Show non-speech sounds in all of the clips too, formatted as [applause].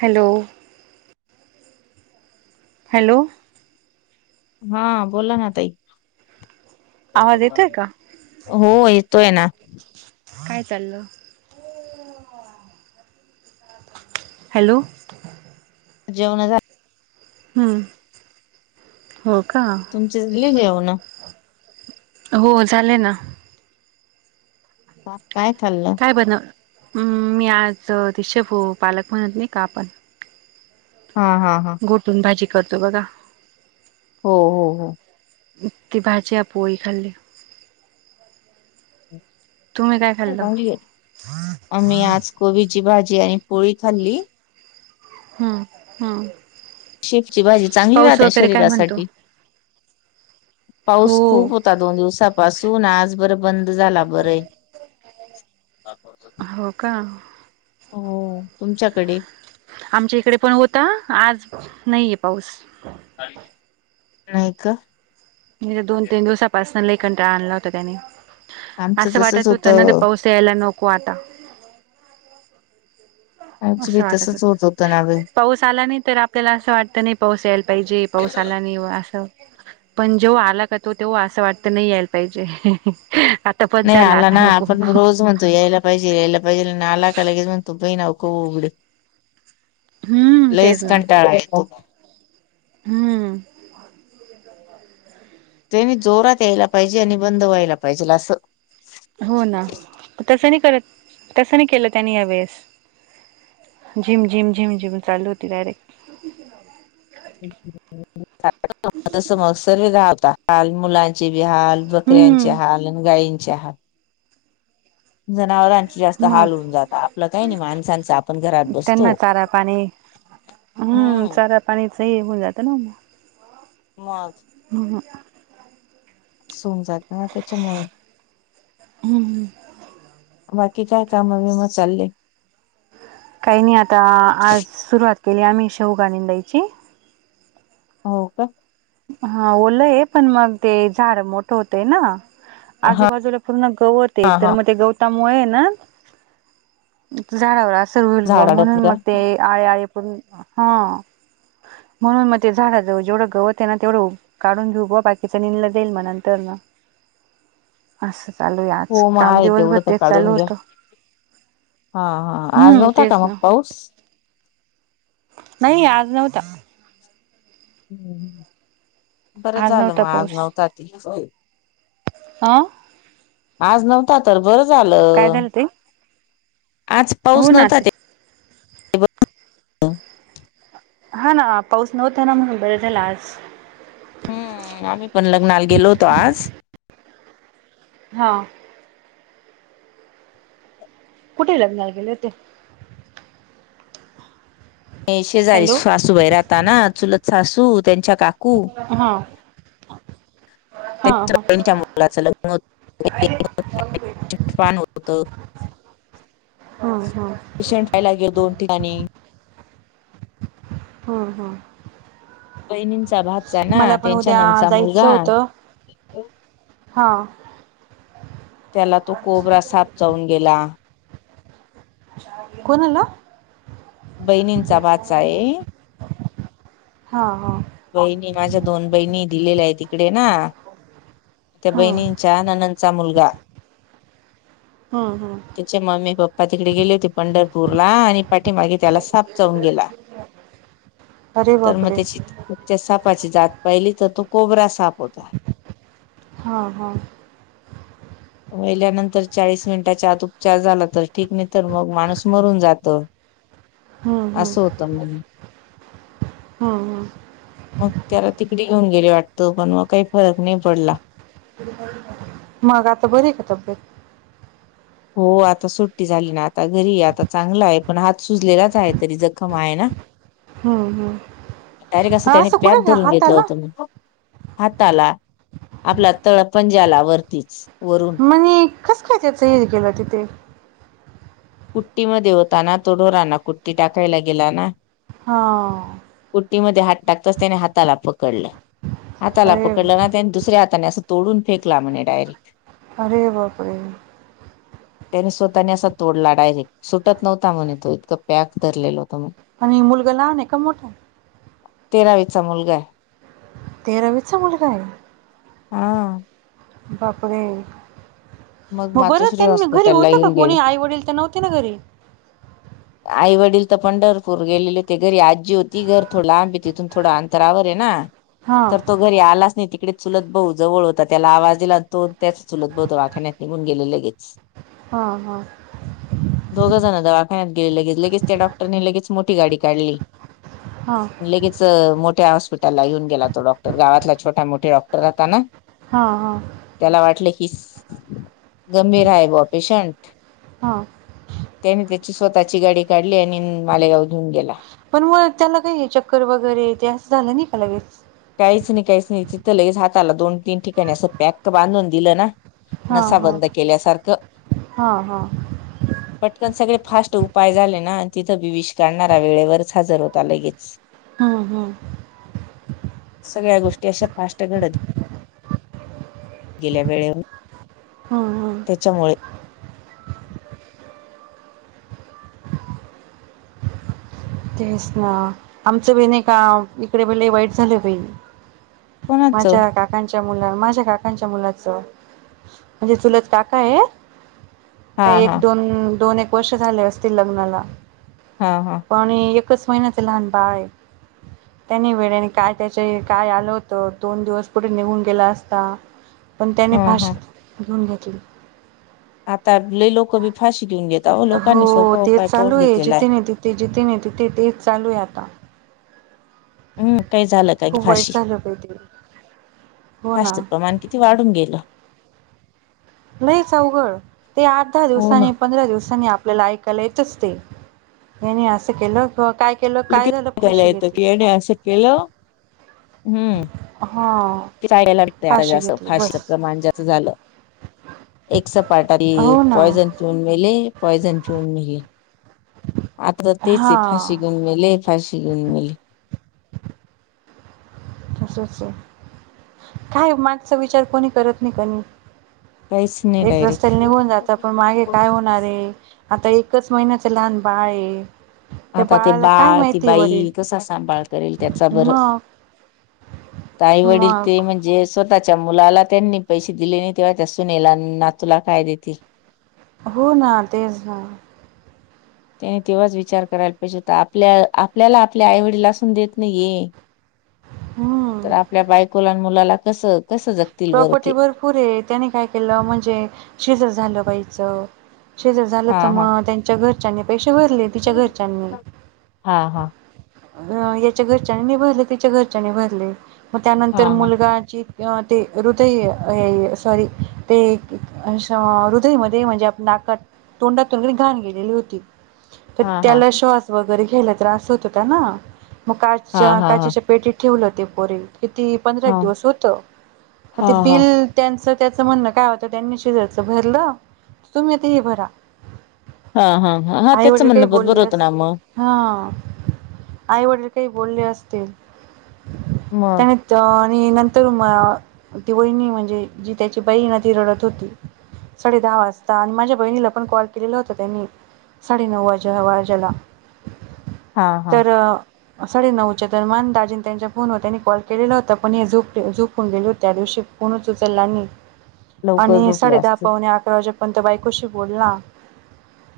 Hello hello हां बोला ना ताई. आवाज येतोय का? हो येतोय ना. काय चालल? हॅलो जेवणं झा हं, हो का. शिजली जेवणं हो झालय ना. आज काय खाल्लं? काय बन, मी आज ती शेपू पालक म्हणत नाही का आपण हा हा हा घोटून भाजी करतो बघा हो हो हो ती भाजी या पोळी खाल्ली. तुम्ही काय खाल्ल? चांगली आहे. आम्ही आज कोबीची भाजी आणि पोळी खाल्ली. हं हं शेपूची भाजी चांगली राहते काय म्हणतो? शरीरासाठी. हो पाऊस खूप होता दोन दिवसापासून आज बर बंद झालाय, बरंय हो का. हो तुमच्याकडे? आमच्या इकडे पण होता, आज नाहीये पाऊस नाही का. म्हणजे दोन तीन दिवसापासून लई कंटाळ आणला होता त्याने, आमचं असं तसच वाटत होतं ना ते पाऊस आपल्याला नको आता. आमच बी असं वाटत तसच होत होतं ना बाई पाऊस आला नाही तर आपल्याला असं वाटतं नाही पाऊस यायला पाहिजे पाऊस आला नाही व असं पण जो आला का तो तेव्हा असं वाटत नाही यायला पाहिजे, [inaudible] नाही आला आता ना, नको आपण रोज म्हणतो यायला पाहिजे यायला पाहिजेल न आला का लगेच म्हणतो बई नको पडू. हम्म तेच लईच कंटाळा येतो. हं त्यांनी जोरात यायला पाहिजे आणि बंद व्हायला पाहिजेल अस. हो ना, तसं नाही करत तसं नाही केलं त्यांनी या वेळेस झिम झिम झिम झिम चालू होती डायरेक्ट. [unintelligible] चे बी हाल, बकऱ्यांचे हम्म हाल आणि गायींचे हाल. जनावरांची जास्त मग हाल होऊन जाता, आपलं काही नाही माणसांच आपण घरात बसतो. त्यांना चारा पाणी हं, हम्म चारा पाणी च हे होऊन जात ना मग. मज हं हं. सोन जात ना त्याच्यामुळे हम्म. बाकी काय काम बीम चालले? काही नाही आता आज सुरुवात केली आम्ही शेवगा निवडायची हो का. हा ओलंय पण मग ते झाड मोठ होतय ना हा आजूबाजूला पूर्ण गवत ये हा तर हा मग ते गवतामुळे ना झाडावर असर होईल बुआ झाड अडप म्हणून का मग ते आळे आळे पडून, हा म्हणून मग ते झाडाजवळ जेवढं गवत त्यांना तेवढं काढून घेऊ बुआ बाकीचं निघलं देईन मग नंतर म असं चालू आहे आज हो मग काम आहे दिवसभर तेवढं तर तेच चालू काढून घ्या होतं. हा हा आज हम्म नव्हता का तेच मग ना पाऊस? नाही आज नव्हता. हम्म, बरं झालं नव्हता मग आज पाऊस नव्हता ते. आ. आज नव्हता तर बरं काय झालं. ते आज हो पाऊस ना नव्हता ते. [inaudible] हा ना पाऊस नव्हता ना, म्हणून बरं झालं आज हम्म, आम्ही पण लग्नाला गेलो होतो आज हा. कुठे लग्नाला गेले होते? हे शेजारी हॅलो सासूबाई राहता ना चुलत सासू त्यांच्या का कू हा हा हा त्यांच्या बहिणीच्या मु मुलाचं लग्न होत [unintelligible] हा हा. [unintelligible] दोन ठिकाणी. हा हा. बहिणींचा भात मला पण उद्या जायचं होतं, हा. त्याला तो कोबरा साप चावून गेला. कोणला? बहिणींचा भाचा आहे. हा हा. बहिणी माझ्या दोन बहिणी दिलेल्या आहे ते तिकडे ना, त्या हम्म बहिणींचा नंनंदचा मुलगा. हा हा. त्यांचे मम्मी पप्पा तिकडे गेले होती पंढरपूर ला आणि पाठीमागे त्याला साप चावून गेला.. अरे तर मग बापरे त्याची त त्या सापाची जात पाहिली तर तो कोबरा साप होता. हा हा. व्हाहिल्यानंतर चाळीस मिनिटाच्या आत उपचार झाला तर ठीक नाही तर मग माणूस मरून जातो. [inaudible] हम्म असं होतं म्हणे हम्म हम्म मग त्याला तिकडे घेऊन गेले वाटत पण मग काही फरक नाही पडला. मग आता बरी का तब्येत? हो आता सुट्टी झाली ना आता घरी आहे, आता चांगला आहे पण हात सुजलेलाच आहे, तरी जखम आहे ना. हम्म हम्म तरी कसं असं जाम कुठे धरून हाताला होतं मी. हाताला आपला तळ पंजाला वरतीच वरून आणि कसं काय त्याचं हे गेलं तिथे? कुट्टी मध्ये होता ना, तो ढोराना कुट्टी टाकायला गेला ना. हा. कुट्टी मध्ये हात टाकताच त्याने हाताला पकडलं, हाताला अरे पकडलं ना त्यानी दुसऱ्या हाताने असं तोडून फेकला म्हणे डायरेक. अरे बापरे, त्याने स्वतःने असं तोडला डायरेक्ट सुटत नव्हता म्हणे तो, इतकं पॅक धरलेला होता म्हणे. आणि मुलगा लहान आहे का मोठा ये? तेरावीचा मुलगा ये. तेरावीचा मुलगा ये हा. बापरे,, मग बरं मातोश्री त्यांन घरी हॉस्पिटलला होतं का येऊन गेले कोणी? आई -वडील तर नव्हते ना घरी. आई-वडील तर पंढरपूर गेलेले, ते घरी आज्जी होती घर थोडं लांब तिथून थोडं अंतरावर ये ना. हा तो पो घरी आलाच नाही तिकडेच चुलत भाऊ जवळ होता, त्याला आवाज दिला, तो त्याच चुलत भाऊ दवाखान्यात निघून गेले लगेच. [inaudible] हा-हा. दोघं जण दवा ण्यात गेले लगेच, लगेच त्या डॉक्टरनी लगेच मोठी गाडी काढली. हां. लगेच अं मोठ्या हॉस्पिटलला येऊन गेला तो डॉक्टर, गावातला छोटा, मोठे डॉक्टर राहता ना. हा-हां, त्याला वाटलं की चुलत, गंभीर आहे बा पेशंट. हा. त्याने त्याची स्वतःची गाडी काढली, आणि मालेगावला घेऊन गेला. पण मग त्याला काही चक्कर वगैरे ते असं झालं नाही का लगेच काहीच नाहीधम, काहीच नाही तिथं लगेच हाताला दोन तीन ठिकाणी असं पॅक बांधून दिलं ना हा नसा हा बंद केल्यासारखं हा हा पटकन सगळे फास्ट उपाय झाले ना तिथं बी विष काढणारा वेळेवरच हजर होता लगेच. हा- हा. सगळ्या गोष्टी अशा फास् हीट घडत गेल्या वेळेनं हा- हा. त्याच्यामुळे तेच ना आमचं बी नाही का, इकडे बि लैई वाईट झालं बाई. कोणाच माझे व काक त्याचा मुलान, माझ्या काकांच्या मुलाचं म्हणजे चुलत काका ये हा त हा एक दोन -दोन एक वर्ष झाले असतील लग्नाला. हा-हा. आणि एकच महिन्याच लहान बाळ आहे. त्यानी वेड्याने काय त्याच्या काय आल होत, दोन दिवस पुढे निघून गेला असता. पण त्याने हा हा फाशी घेऊन घेतली. आता लई लोक बी फाशी घेऊन घेतात वो. लोकांनी सोपा उपाय पाहून घेतलेला आहे. जे जिथे नाही तिथे तेच चालू आहेे आता. हम्म, काही झाल का खूप वाईट फाशी. झालं बाई ते हो फाशी ना प्रमाण की ती वाढून गेल. ल‌ईच अवघड, ते आठ दहा हो ना दिवसानी पंधरा दिवसानी आप आपल्याला ऐकायला येतच ते. याने अस केल. काय केल काय झाल. ला येत की याने अस केल. हम्म हा ते फाशी [unintelligible] घेतली फाशीच बस प्रमाण जास्त झाल. एक सपाटा ते, हो ना. पॉयझन पिऊन मेले. पॉयझन पिऊन मेले. आता तर तेच आहे हा फाशी घेऊन मेले. फाशी घेऊन मेले. असच आहे. काय मागचा विचार कोणी करत नाही कनी. काहीच नाही एक रस्त्याला डायरेक्ट निघून जाता पण मागे काय होणार आहे. आता एकच महिन्याच लहान बाळ आहे. त्या आता ते बाळाला काय बाळ, ती माहिती वडील बाई कसा सांभाळ करेल त्याचा बर. मग आई वडील ते मग म्हणजेच स्वतःच्या मुलाला त्यांनी पैसे दिले नाही. तेव्हा त्या सुनेला नातूला काय देतील. हो ना तेच ना. त्याने तेव्हाच विचार करायला पाहिजे होता. आपल्या आपल्याला आपल्या आई वडील असून देत नाहीय. हम्म तर आपल्या बायकोला मुलाला कस प्रॉपर्टी भरपूर आहे. त्याने काय केल म्हणजे शिजर झाल बाईच. शिजर झाल हा तर हा मग त्यांच्या घरच्यांनी पैसे भरले. तिच्या घरच्यांनी. हा हा अ याच्या घरच्याने नि भरले. तीच्या घरच्यानी भरले. मग हा त्यानंतर हा मुलगा ज ते हृदय हे सॉरी, ते हृदयमध्ये म्हणजे नाकात तोंडातुन कणी घाण गेलेली होती. तर, हा हा त्याला श्वास वगैरे घ्यायला त्रास होत होता ना मग हा हा काच्य हा हा काचेच्या पेटीत ठेवल ते पोरे. किती पंधरा एक दिवस होत. म हा ते हा बिल त्यांच त्याच म्हणण काय होत त्यांनी शिजरच भरल. तुम्ही आता हे भरा. हा हा हा, हा आई त्याच वडील काही म्हणण बरबर बोलले होत अस ना मग. हा आईवडील काही बोलले असतील. मग त्याने आणि नंतर म ती वहिणी म्हणजे, जी त्याची बाई आहे ना ती रडत होती. साडे दहा वाजता आणि माझ्या बहिणीला पण कॉल केलेला होता त्यानी. साडेनऊ वाज वाज्याला. हा हा तर साडे नऊच्या दरम्यान दाजीन त्यांच्या फोनवर त्यांनी कॉल केलेला होता. पण हे झोपले झोप झोपून गेले होते त्या दिवशी. फोनच उचलला नाही. लवकर आणि झोपले साडे दहा असतील पावणे अकरा वाजे पर्यंत तो बायकोशी बोलला.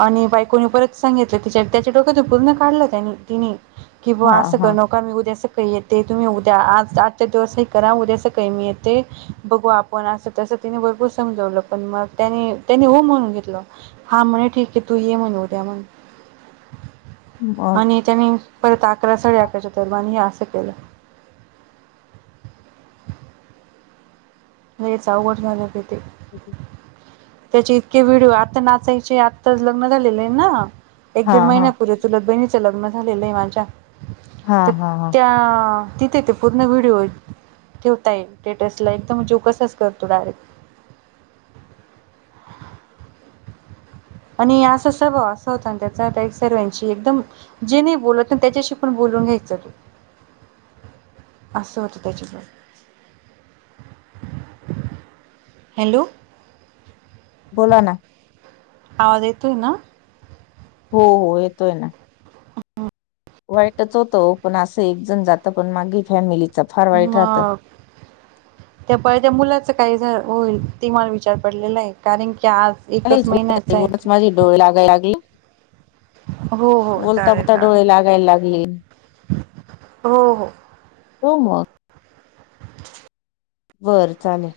आणि बायकोनी परत सांगितल तिच्या त्याच्या डोक्यातून पूर्ण काढल त्याने तिनी. कि बवा हा अस करू हा नका. मी उद्या सकाळी येते. तुम्ही उद्या आज आजच्या दिवस हे करा. उद्या सकाळी मी येते. बघू आपण असं तसं त्यानी भरपूर समजवलं पण मग त्यानी त्यांनी हो म्हणून घेतलं. हां म्हणे ठीक आहे तू ये म्हणे उद्या म्हणे. मग आणि त्यानी परत अकरा साडे अकराच्या दरम्यान हे असं केलं. लईच अवघड झालंय बाई ते. [inaudible] त्याचे इतके व्हिडिओ आता नाचायचे आताच लग्न झालेले आहे ना एक हा दीड हा महिना पूर्वी चुलत बहिणीचं लग्न झालेलं आहे माझ्या हा तर हा हा त्या तिथे ते पूर्ण व्हिडिओ ठेवता येईल स्टेटसला एकदम जोकसाच करतो डायरेक्ट. आणि असं सर्व असं होतं आणि त्याच त्या एक सर्वांची एकदम जे नाही बोलत ना त्याच्याशी पण बोलून घ्यायचं तू. असं होतं त्याच्याजवळ हॅलो! बोला ना. आवाज येतोय ना? हो हो येतोय ना. वाईटच होतं ओ पण असं एकजण जातं पण मागे फॅमिली मग त्या पहिले त्या मुलाचं काही झा होईल ते मला विचार पडलेलं आहे कारण की आज एकच महिन्याचा आहे [unintelligible] तो माझी डोळे लागायला लागली. हो हो बोलता चालेल बोलता चालेल डोळे लागायला लागले. हो हो. होमवर्क [inaudible] बरं चालेल.